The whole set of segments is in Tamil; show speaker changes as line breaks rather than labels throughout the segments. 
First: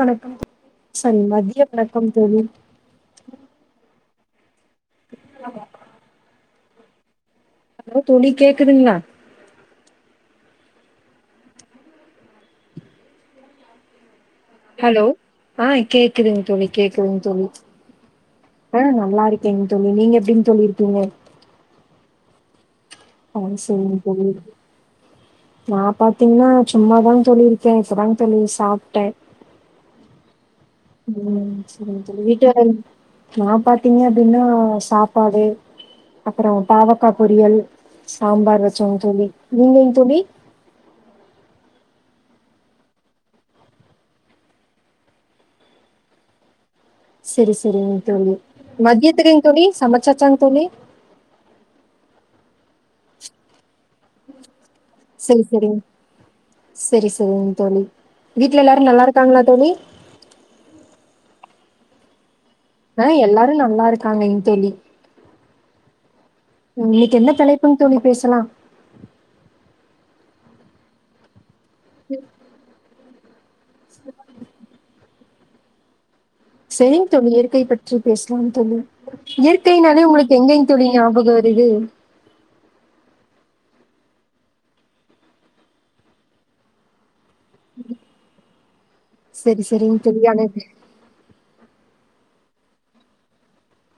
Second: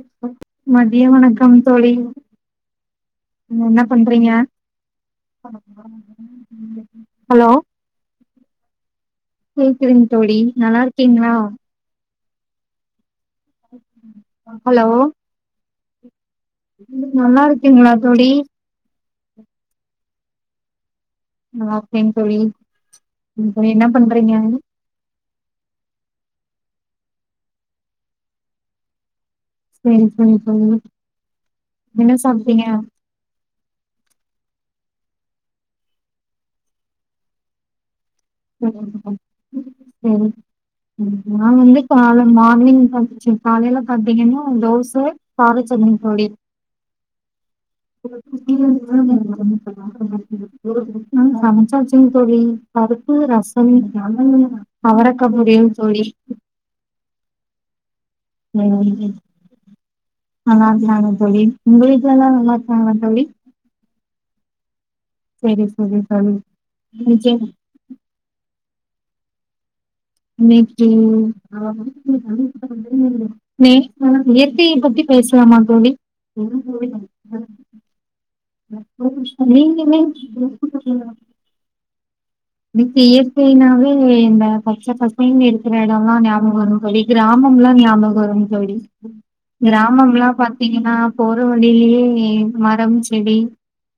வணக்கம்
மதிய
சாரி
வணக்கம்
மதிய
தோழி
வணக்கம்
என்ன பண்றீங்க ஹலோ
ஹலோ தோழி கேக்குதுங்ளா
கேக்குதுங் தோழி நல்லா இருக்கீங்ளா ஹலோ
ஆ கேக்குதுங் தோழி கேக்குதுங்
நல்லா
தோழி
இருக்கீங்களா தோழி
ஆ நல்லா இருக்கேங் தோழி நீங்க எப்டிங் தோழி இருக்கிங்க
நல்லா இருக்கே தோழி
ஆ
ம் செரி என்ன
சரிங்க தோழி
பண்றீங்க
நா பாத்தீங்னா சும்மாதா தோழி இருக்கே இப்பதாங் தோழி சாப்ட்டே
செரி செரி தோழி
ம் செரிங்
என்ன
தோழி வீட்ட
சாப்ட்டீங்க
[unintelligible] நா பாத்தீங்க அப்டினா சாப்பாடு அப்றோ பாவக்கா பொரியல் சாம்பார் வச்சங் தோழி நீங்கங் தோழி
ம் நா வந்து கால மார்னிங் சமச்சி வச்சே காலையில பாத்தீங்கனா தோச சாரி சொல்லின்கிறாளே
செரி செரி சமைச்சாச்சாங்க தோழி
[unintelligible] நா சமச்சாச்சிங் தோழி பருப்பு ரசம் [unintelligible]
செரி
பொரியல்
செரி
தோழி
செரி செரிங் தோழி வீட்ல எல்லாரு நல்லா இருக்காங்ளா தோழி
ஆனா நானு போயி உங்களுக்கு வேனா நல்லார்க்
க எல்லாரு நல்லா இருக்காங்கைங் தோழி
செரி செரி தோழி
இன்னைக்கு எந்த தலைப்புங் தோழி பேசலா
இன்னைக்கி [unintelligible] லேக்கு இயற்கைய பத்தி பேசலாமா தோழி
சேரிங் தோழி இயற்கை பற்றி பேசலா தோழி இயற்கையினாலே உங்களுக்கு எங்கெங் தோழி
நீங்களே
ஞாபக வர் ருது
எனக்கு இயற்கைனாவே இந்த பச்ச பசைனு இருக்கிற இடொல்லா ஞாபக வருது தோழி கிராமம்ல்லா ஞாபக வரு தோழி
செரி செரிங் தோழி
கிராமம்ல்லா
ஆனா
பாத்தீங்கனா போற வழியிலியே மரம் செடி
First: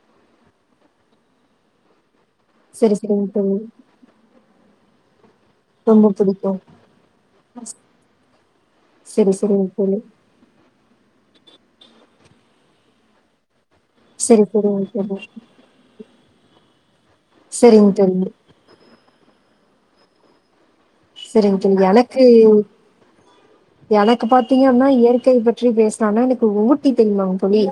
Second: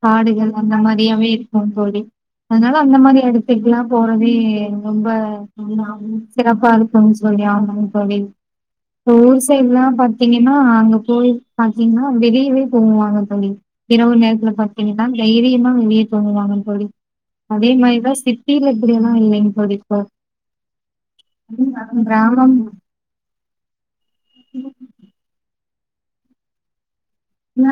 காடுகள் அந்த மாரியாவே இருக்கு தோழி அதனால அந்த
செரி
மாரி
செரிங் தோழி
எடத்துக்லா போறதே ரொம்ப ஆமா
ரொம்ப
ம்
புடிக்கு
சிறப்பா இருக்கனு சொல்லி ஆமாங் தோழி
செரி
ஊர்
செரிங்
சைட்லா
தோழி
பாத் தீங்கனா அங்க போய் பாத்தீங்னா வெளியவே தூங்குவாங்க தோழி இரவு
செரி
நேரத்துல
செரிங்
பாத்தீங்கனா
தோழி
தைரியமா வெளியே தூங்குவாங்க தோழி அதே
செரிங்
மாரிதா
தோழி
சி கீழ இப்டியெல்லா இல்லைங் தோழி
செரிங் தோழி எனக்கு
கிராமம்
எனக்கு பாத்தீங்க அப்பினா இயற்கை பற்றி பேசனம்னா எனக்கு ஊட்டி தெரியுமா தோழி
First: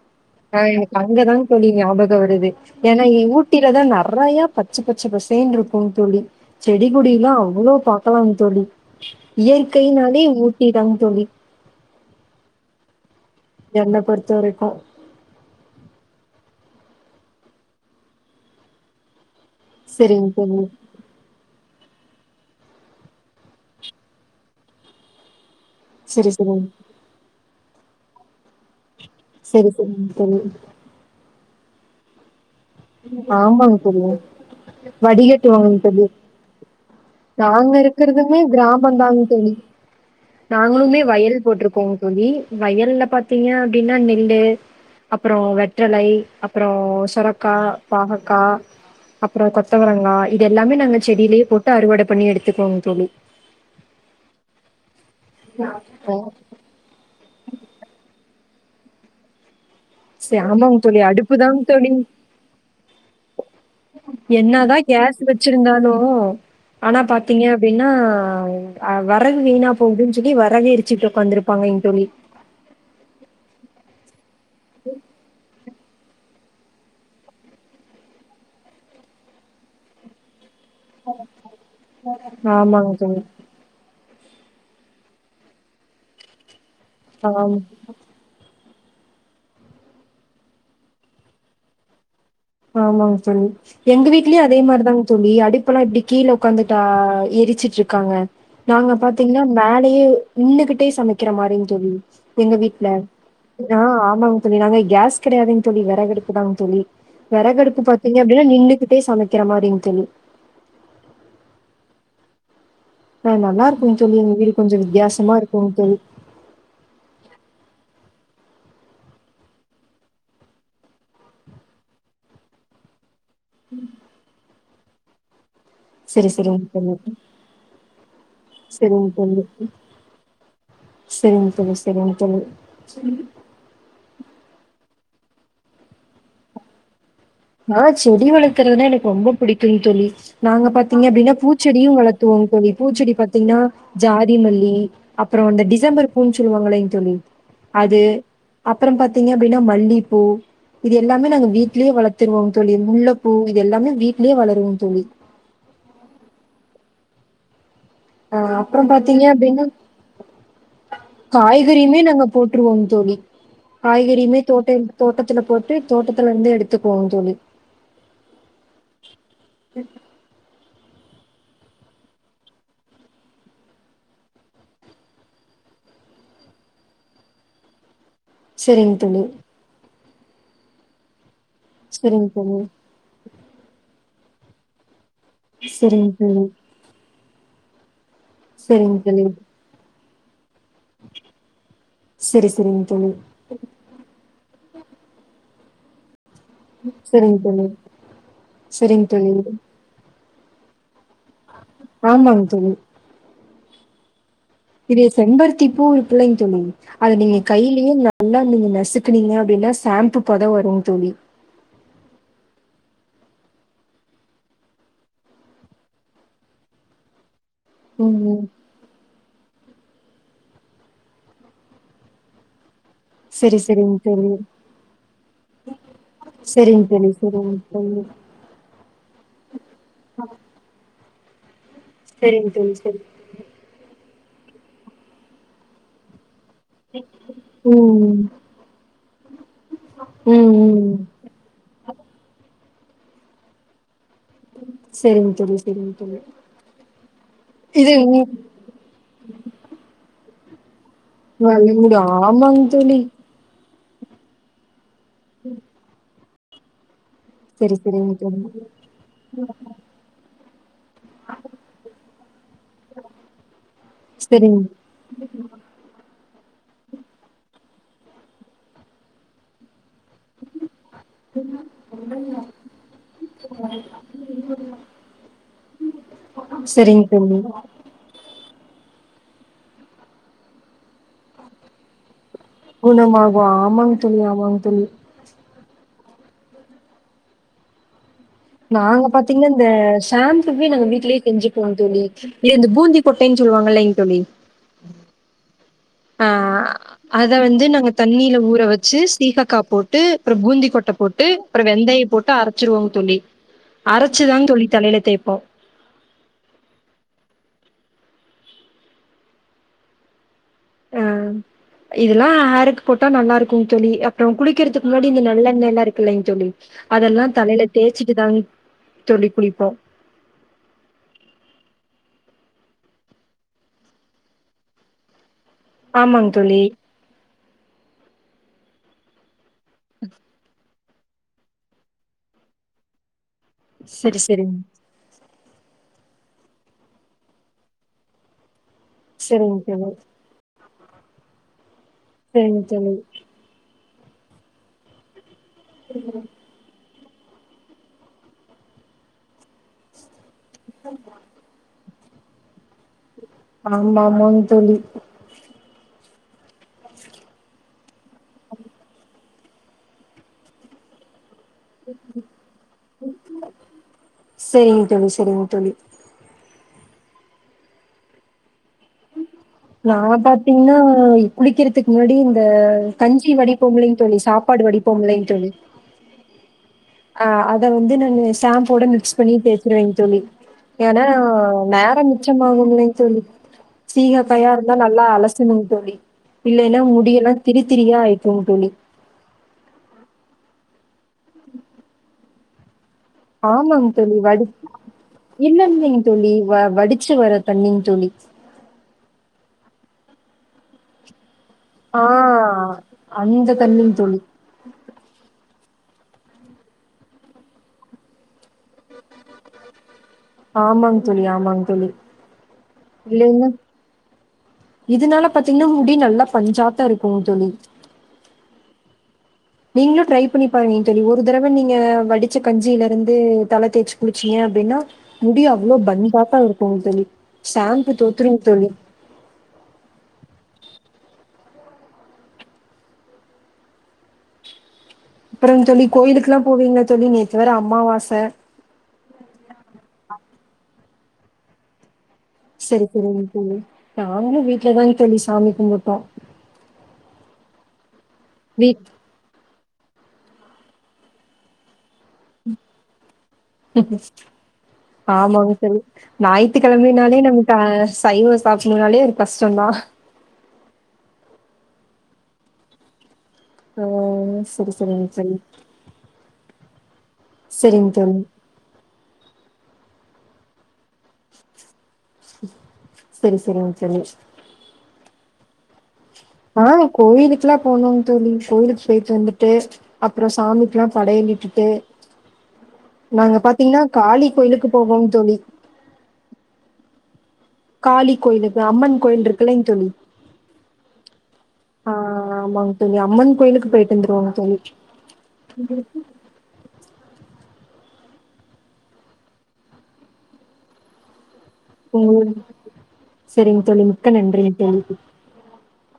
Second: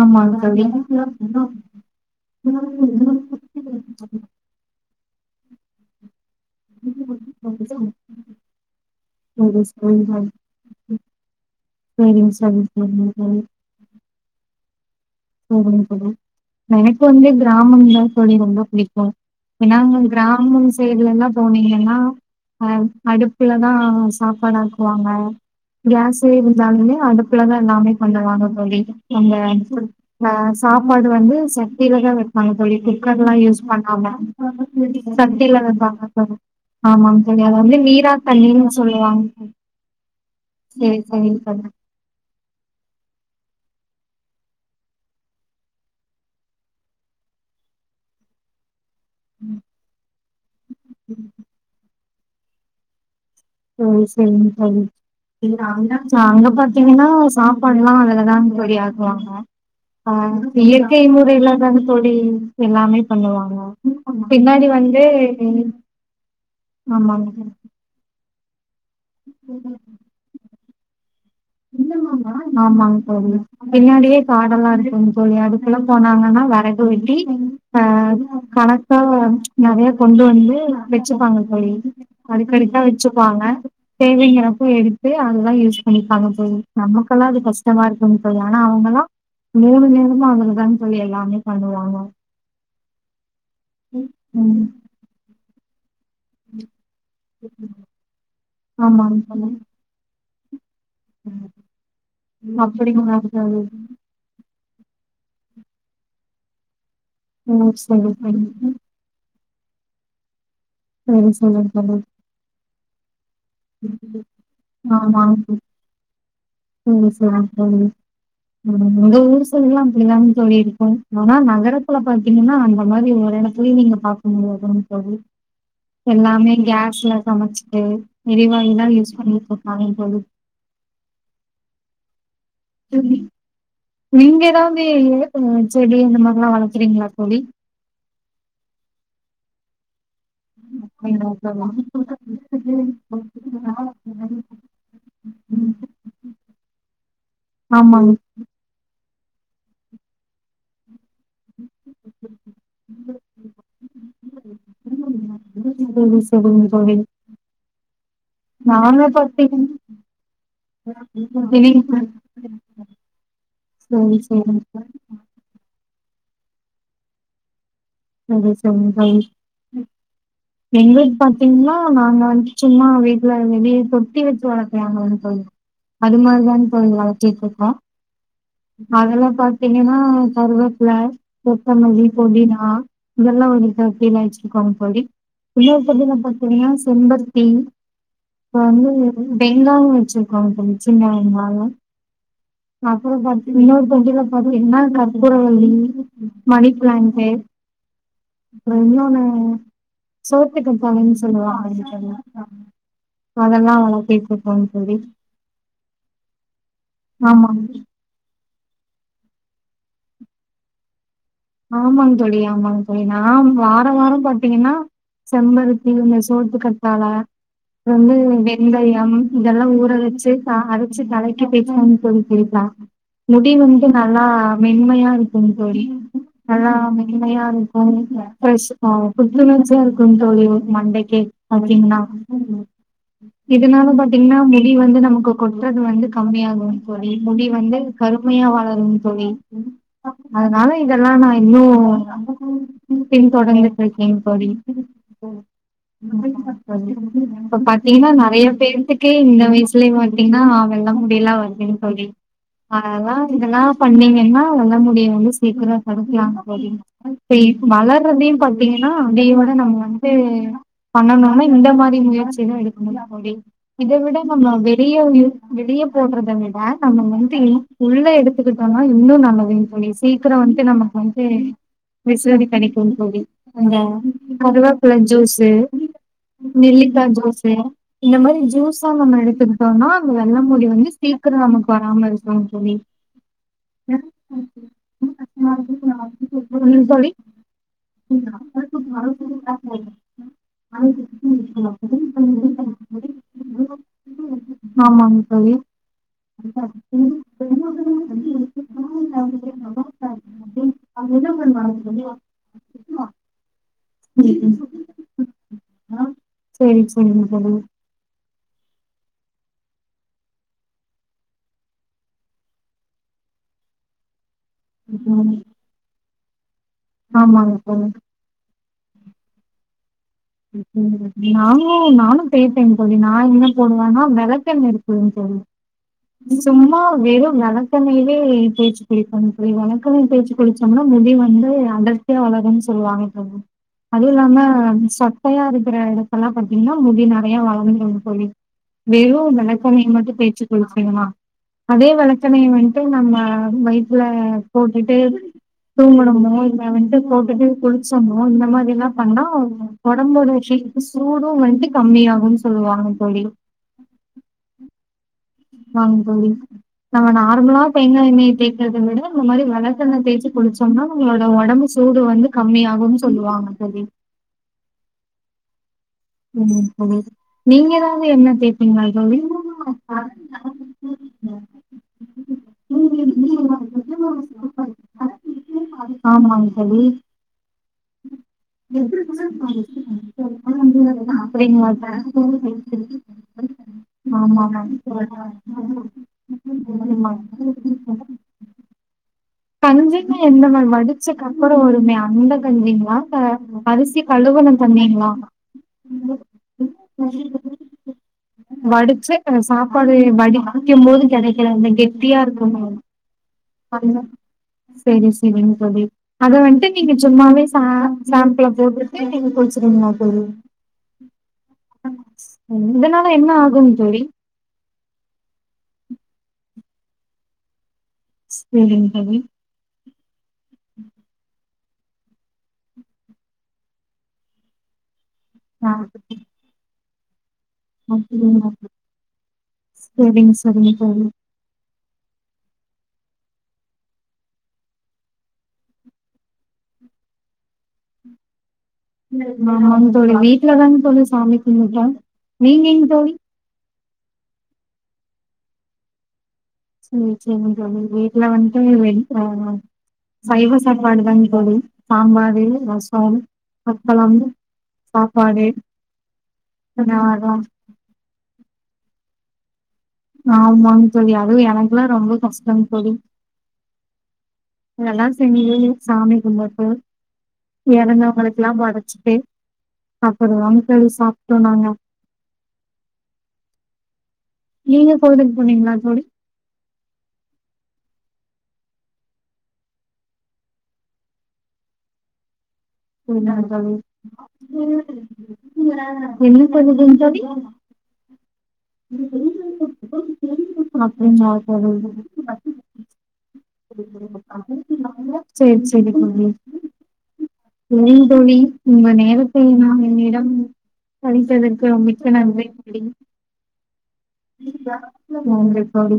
ஆமாங்க
ஆ
தோழி
எனக்கு அங்கதா தோழி ஞாபக வருது ஏனா இங்க ஊட்டிலதா நெறையா பச்ச பச்ச பசேன்ருக்கு தோழி செடி கொடில்லா
சேரிங்க
சொல்லாம் தோழி
தோழி
இயற்கையினாலே ஊட்டி தாங் தோழி
சரிங்க சரி சரி சரி
என்ன பொறுத்த வரைக்கு
செரிங் தோழி எனக்கு வந்து கிராமம் தா தோழி ரொம்ப பிடிக்கு ஏனா அங்க வந்து
சரிங்க தோழி.
கிராமம் சைட் இல்லனா போனீங்கன்னா அ அடுப்புலதா சாப்பாடாக்குவாங்க கேஸ்ஸே
சரி சரிங்க.
இருந்தாலுமே அடுப்புலதா எல்லாமே பண்ணுவாங்க தோழி அங்க
சரி சரிங்க
சா
தோழி.
சாப்பாடு வந்து சட்டியிலதா வைப்பாங்க தோழி குக்கர்லா யூஸ்
ஆமாங்க தோழி.
பண்ணாம சட்டியில வைப்பாங்க தோழி ஆமாங் தோழி அது
நாங்க
வந்து
இருக்கிறதுமே
நீராத்தண்ணினு
கிராமம்
சொல்லுவாங்க
தாங்க
தோழி
நாங்களுமே
சேரி தோழி
வயல்
பண்ண
போட்டிருக்கோம் தோழி வயல்ல பாத்தீங்க அப்டின்னா நெல்லு அப்பறோ வெற்றலை அப்பறோ சொர க்கா, பாகக்கா அப்பறோ கொத்தவரங்கா இது எல்லாமே நாங்க செடியிலயே போட்டு அறுவட பண்ணி எடுத்துக்கோவங் தோழி
சேரி சேரிங் தோழி
ஓ
நாங்க பாத்தீங்கனா சாப்பாடுலா அதுலதாங் தோழி ஆக்குவாங்க ஆ,
சே ஆமாங்க
இயற்கை
தோழி அடுப்புதாங்க
முறையிலதாங் தோழி எல்லாமே பண்ணுவாங்க பின்னாடி
என்னாதா
வந்து
கேஸ் வச்சிருந்தாலு ஆனா பாத்தீங்க
ஆமாங்க
அப்டினா அ வறகு வீணா போகுதுன்னு சொல்லி வறகே எரிச்சிட்டு ஒக்காந்துருப்பாங்கங் தோழி
ஆமாங் தோழி, பின்னாடியே காடெல்லா இருக்குங் தோழி அதுக்குலா போனாங்கனா வெறகு வெட்டி ஆ கணக்கா நறைய கொண்டு வந்து வெச்சுப்பாங்க தோழி அடுக்கடுக்கா
ஆமாங்க தோழி
வெச்சுப்பாங்க தேவைங்கிறப்ப எடுத்து அததா யூஸ் பண்ணப்பாங்க தோழி நமக்கெல்லா அது
ஆமா
கஷ்டமாருக் குங் தோழி ஆனா அவங்கல்லா மூணு நேரமு அதுலதாங்க தோழி எல்லாமே பண்ணுவாங்க
ஆமாங்க தோழி எங்க வீட்லயு அதே
ம்
மாரிதாங்க தோழி அடுப் ப்பல்லா இப்டி கீழ உட்காந்துட்டா எரிச்சட்டு இருக்காங்க நாங்க
ஆமாங்
பாத்தீங்கனா
தோழி
மேல யே நின்னுகிட்டே சமைக்கிற மாரிங் தோழி எங்க வீட்ல
அப்படிங்களா தோழி
ஆ ஆமாங் தோழி நாங்க கேஸ் கடையாதுங் தோழி வெறகடுப்புதா தோழி
ம்
வெறகடுப்பு
சரி
பாத்தீங்க
தோழி
அப்டின்னா நின்னுகிட் டே சமைக்கிற மாரிங் தோழி
ம் சொல்லுங்க தோழி
ந நல்லா இருக்குங் தோழி எங்க வீடு கொஞ்ச வித்தியாசமா
ஆமாங்
இருக்குங் தோழி
ம் சேரிங் தோழி எங்க ஊரு சைடுலா அப்டிதானுங் தோழி இருக்கு ஆனா நகரத்துல பாத்தீங்கன்னா அந்த மாரி ஒரு எடத் துலியு நீங்க பாக்க முடியாதுங்க தோழி
சரி,
எல்லாமே
சரிங்க தோழி.
கேஸ்ல சமைச்சுட்டு எரிவாயுதா
சரிங்க
யூஸ்
தோழி.
பண்ணிட்டுருக்காங்க தோழி
சரிங்க தோழி சரிங்க தோழி
தோழி, நீங்க ஏதாவது இயற்கை மர செடி இந்த மாரில்லா வளக்குறீங்களா தோழி
ஆ செடி வளக்கறதுனா எனக்கு ரொம்ப பிடிக்குங் தோழி நாங்க பாத்தீங்க அப்டின்னா பூச்செடியு வளத்துவோங் தோழி பூச்செடி பாத்தீங்கனா ஜாதிமல்லி அப்றோ இந்த டிசம்பர் பூ னு சொல்லுவாங்களேங் தோழி
ஆமாங்
அப்பற பாத்தீங்க அப்டின்னா மல்லிப்பூ இது எல்லாமே நாங்க வீட்லேயே வளத் துருவோங் தோழி முல்ல பூ இது எல்லாமே வீட்லயே வளருவோங் தோழி
சரி சரிங்க தோழி
அ அப்பறோ
நாங்க
பாத்தீங்க அப்டின்னா
பாத்தீங்கன்னா சரி சரி
காய்கறியுமே
சரி
நாங்க போட்டுருவோ தோழி காய்கறியுமே தோட்ட தோட்டத்துல போட்டு தோட்டத்துல இருந்து எடுத்துக்குவோங் தோழி
சரி சரிங்க தோழி எங்களுக்கு பாத்தீங்கனா நாங்க வந்து சும்மா வீட்ல வெளிய தொட்டி வச்சு வளக்குவாங்களாங் தோழி அதுமாரிதாங் தோழி வளத்திட்டு இருக்கோ
செரிங் தோழி
அதெல்லா பாத்தீங்கனா கருவப்பில சொத்தமல்லி
செரிங் தோழி
புதினா இதெல்லா ஒரு தொட்டில வச்சிருக்கோ தோழி இன்னொரு
செரிங்
தொட்டில
தோழி
பாத்தீங்கனா செம்பருத்தி இப்ப வந்து
செரிங் தோழி
பெங்காவு வச்சிருக்கோ தோழி சின்ன வெங்காய
சரி சரிங்க தோழி
அப்ற பாத் இன்னொரு பக்கத்ல பாத்திங்கனா கற்பூரவல்லி மணி பிளான்ட்டு
சரிங்க தோழி
அப்ற
சரிங்க
இன்னொன்னு
தோழி
சோத்துக்கற்றாழைன் சொல்லுவாங்கல்லயா
ஆமாங்க தோழி
அதெல்லா வளத்திட்ருக்கோ
இது செம்பருத்தி பூ இருக்குல்லங்க தோழி அது நீங்க
ஆமாங்
கைலயே நீங்க நல்லா நீங்க நசுக்குனீங்க அப்டினா சாம்பு பத வரு தோழி
ஆமாங்க தோழி ஆமாங்க தோழி நா வார வார பாத்தீங்கனா செம்பருத்தி இந்த சோத்து கத்தாழ
ம் ம்
வந்துவெ ந்தயம் இதெல்லா ஊற வச்சு அரச்சு தலைக்கி தேச்சு குளிக்கறது கேக்லா முடி
சரி
வந்து
சரிங்க
நல்லா
தோழி
மென்மையாருக்கு தோழி நல்லா
சரிங்க தோழி சரிங்க
மென்மையாருக்கு
தோழி
பிரெஷ் அ புத்துணர்ச்சியா இருக்கு தோழி மண்டைக்கே பாத்தீங்னா
சரிங்க தோழி சரி
இதனால பாத்தீங்னா முடி வந்து நமக்கு கொட்றது வந்து கம்மியாகு தோழி முடி வந்து
ம்
கருமையா வளரு தோழி
ம்
அதனால இத
ம்
ஆனா இனனு பின் தொடந்துட்ருக்கே தோழி
சரிங்க தோழி சரிங்க தோழி
இப்ப
இது
பாத்தீங்கனா நெறய பேருக்கு கு இந்த வயசுலயே பாத்தீங்கன்னா வெள்ள முடில்லா வருதுங்க
வலிங்குடு
தோழி
ஆமாங்க தோழி
ஆனா இதெல்லா பண்ணீங்கன்னா உங்க முடி வந்து சீக்கிர தடுக்கலா தோழி இப்ப இப்
சரி சரிங்க
வளர்றதையு
தோழி
பா்த்தீங்கன்னா அப்டியே கூட நம்ம வந்ட்டு பண்ணனுனா இந்த மாரி முயற்சிதா எடுக்கனு முடி இத விட நம்ம
சரிங்க
வெளிய தியோ வந்து வெளிய போடுறத விட நம்ம வந்து உள்ள எடுத்துக்கிட்டோனா இன்னு நல்லது தோழி சீக்கிர இப்ப நமக்கு வந்து விசுவது கெடைக்கு தோழி அந்த கருவாப்புல ஜூஸு நெல்லிக்கா
சரிங்க தோழி
ஜூஸு இந்த மாரி ஜூஸா நம்ம எடுத்துக்கிட்டோனா அந்த வெள்ளமுடி வந்து சீக்கரோ நமக்கு வராம இருக்கு ஆமா தோழி
குணமாகு ஆமாங் தோழி ஆமாங்தோழி
[unintelligible] தோழி
நாங்க பாத்தீங்கனா இந்த ஷாம்புவே நாங்க வீட்லயே செஞ்சுப்போ தோழி ஏ இந்த பூந்தி கொட்டனு சொல்லுவாங்கல்லைங்க தோழி
ஆமாங்‌ தோழி
ஆ அத வந்து நாங்க தண்ணில ஊற வச்சு சீஹக்கா போட் டு அப்றோ பூந்திக்கொட்ட போட்டு அப்றோ வெந்தயோ போட்டு அரச்சுருவோ தோழி அரச்சுதா தோழி தலைல தேய்ப்போ
ஆ சரி சரிங்க தோழி
ஆ இதெல்லா ஹாருக்கு போட்டா நல்லாருக்கு தோழி அப்பற குளிக்கிறதுக்கு முன்னாடி இந்த நல்லெண்ணெயல்லா இருக்குல்லங்க தோழி அதெல்லா
ஆமாங்க
தலைல
தோழி
தே்ச்சிட்டு தா தோழி குளிப்போ
நானு நானு தேப்பே தோழி நா என்ன போடுவனா வெளக்கெண்ண இருக்குல
ஆமாங்க
தோழி
தோழி.
சும்மா வெறு வெளக்கெண்ணயவே தேச்சு தேய்க்கனு தோழி வழக்கமா தேச்சு குளிச்சோனா முடி வந்து அடர்த்தியா வளருன் சொல்லுவாங்க தோழி அதுவு
சரி,
இல்லாம
சரிங்க.
சொட்டயா இருக்குற எடத்தலா பாத்தீங்னா முடி நெறயா வளர்ந்துரு தோழி வெறு
சரிங்க
வெளக்கண்ணய
தோழி.
மட்டு தேச்சு குளிச்சிங்னா அதே வெளக் கண்ணைய
சரிங்க
வந்ட்டு
தோழி.
நம்ம வய்த்துல போட்டுட்டு தூங்குணோமோ அத வந்ட்டு போட்டுட்டு குளிச்சோமோ இந்த மாரிலா பண்ணா ஒடம்போட ஹி சூடு வன்ட்டு கம்மியாகுனு சொல்வாங்க தோழி
ஆமா ஆமாங் தோழி
ஆமாங் தோழி நாங்க நார்மலா தேங்கா எண்ணய தேக்கிறத விட இந்த மாரி வெளக்கண்ணய தேச்சு குளிச்சோனா உங்ளோட ஒடம்பு சூடு வந்து கம்மியாகுனு சொல்லுவாங்க தோழி
சேரிங்க தோழி சேரிங்க தோழி
ம் நீங்க ஏதாவது எண்ண தேப்பீங்லா தோழி
நா பா த்தீங்கன்னா குளிக்கிறதுக்கு முன்னாடி இந்த கஞ்சி வடிப்போம்லேங் தோழி சாப்பாடு வடிப்போம்லேங் தோழி
ஆமாங் தோழி
ஆ அத வந்து நானு ஷாம்போட மிக்ஸ்
அப்டிங்களா
பண்ணி தேச்சுருவேங் தோழி ஏனா நேரோ
தோழி?
மிச்சமாகும்லேங் தோழி சீயக்காயா
ஆமாமா.
இருந்தா நல்லா அலசணுங் தோழி இல்லைன்னா முடியெல்லா திரித்திரியா
ஆமாங்க.
ஆய்க்குங்க தோழி
கஞ்சின்னா எந்த மாரி வடிச்சகப்பறோ வருமே அந்த கஞ்சிங்ளா
ஆமாங் தோழி வடி இல்ல இல்லைங் தோழி வ வடிச்சி வர தண்ணிங் தோழி
வடிச்ச அ சாப்பாடு வடிக்க போது கெடைக்கிற அந்த
ஆ
கெட்டியா இருக்குமே
அந்த தண்ணிங்க
அதா
தோழி.
சேரி சேரிங் தோழி அத வன்ட்டு நீங்க சும்மாவே சா சாம்புள போட்டுட்டு நீங்க குளிச்சிருவீங்ளா
ஆமாங்க தோழி, ஆமாங்க தோழி.
ம் இதனால என்ன
இல்லைன்னா
ஆகும் தோழி
இதனால பாத்தீங்கன்னா முடி நல்லா பஞ்சாட்டோ இருக்குங் தோழி
சேரிங்க தோழி
நீங்களு ட்ரை பண்ணி பாருங்க தோழி ஒரு தடவ நீங்க வடிச்ச கஞ்சிலருந்து தல தேச்சு குளிச்சீங்க அப்டின்னா முடி
ஆ
அவ்ளோ பந்த்தாட்டோ இருக்குங் தோழி ஷாம்பு தோத்துரும்
அப்படியா
தோழி.
சேரிங் சேரிங்க தோழி
அப்புறங்க தோழி கோயிலுக்குல்லா போவீங்களா தோழி நேத்து வேற அமாவாச
ஆமாங்க தோழி வீட்டுலதாங் தோழி சாமி கும்ட்டோ
செரி சேரிங்க தோழி நாங்களு வீட்டுலதாங் தோழி சாமி கும்முட்டோ
சேரி சேரிங்க தோழி வீட்டுல வந்துட்டு
வீட்
வெளி போனு சைவ சாப்பாடுதாங் தோழி சாம்பார் வெரு ரசோ அப்பளம் சாப்பாடு
ஆமாங்க தோழி ஞாயித்துக்கிழம்மைனாலே
நான்
நமக்கு அ சைவோ சாப்டனுனாலே அது கஷ்டந்தா
ஆமாங்க தோழி அதுவு எனக்கெல்லா ரொம்ப கஷ்டோங் தோழி
ஆ அ செரி
இதெல்லா
செரிங் செரி
செஞ்சு சாமி கும்புட்டு
சரிங்க தோழி.
எறங்காமலே ல்லாம் படைச்சிட்டு அப்புறோ வன்ட்டு அது சாப்ட்டோ நாங்க
செரி செரிங் தோழி
நீங்க கோவிலுக்கு போனீங்ளா தோழி
ஆ கோயிலுக்கெல்லா போனோங் தோழி கோயிலுக்கு போய்ட்டு வந்துட்டு அப்றோ சாமிக்குல்லா படையல் இட்டுட்டு
என்னா தோழி
காளி கோயிலுக்கு போவோம் தோழி.
[inaudible] என்ன சொல்லுதுங் தோழி
காளி கோயிலுக்கு அம்மன் கோயில் இருக்ங்குல்லைங் தோழி
அப்டிங்களா
ஆ
தோழி
ஆமாங் தோழி அம்மன் கோயிலுக்கு போயிட்டு வந்துருவோங்க தோழி
சேரி செரி தோழி சொல்லுங் தோழி உங்க நேரத்தை நான் என்னிடம் அழைத்ததற்க்கு ரொம் மிக்க
ம்
நன்றி தோழி
சரிங்க தோழி. மிக்க நன்றிங்க தோழி.
போங்கள் தோழி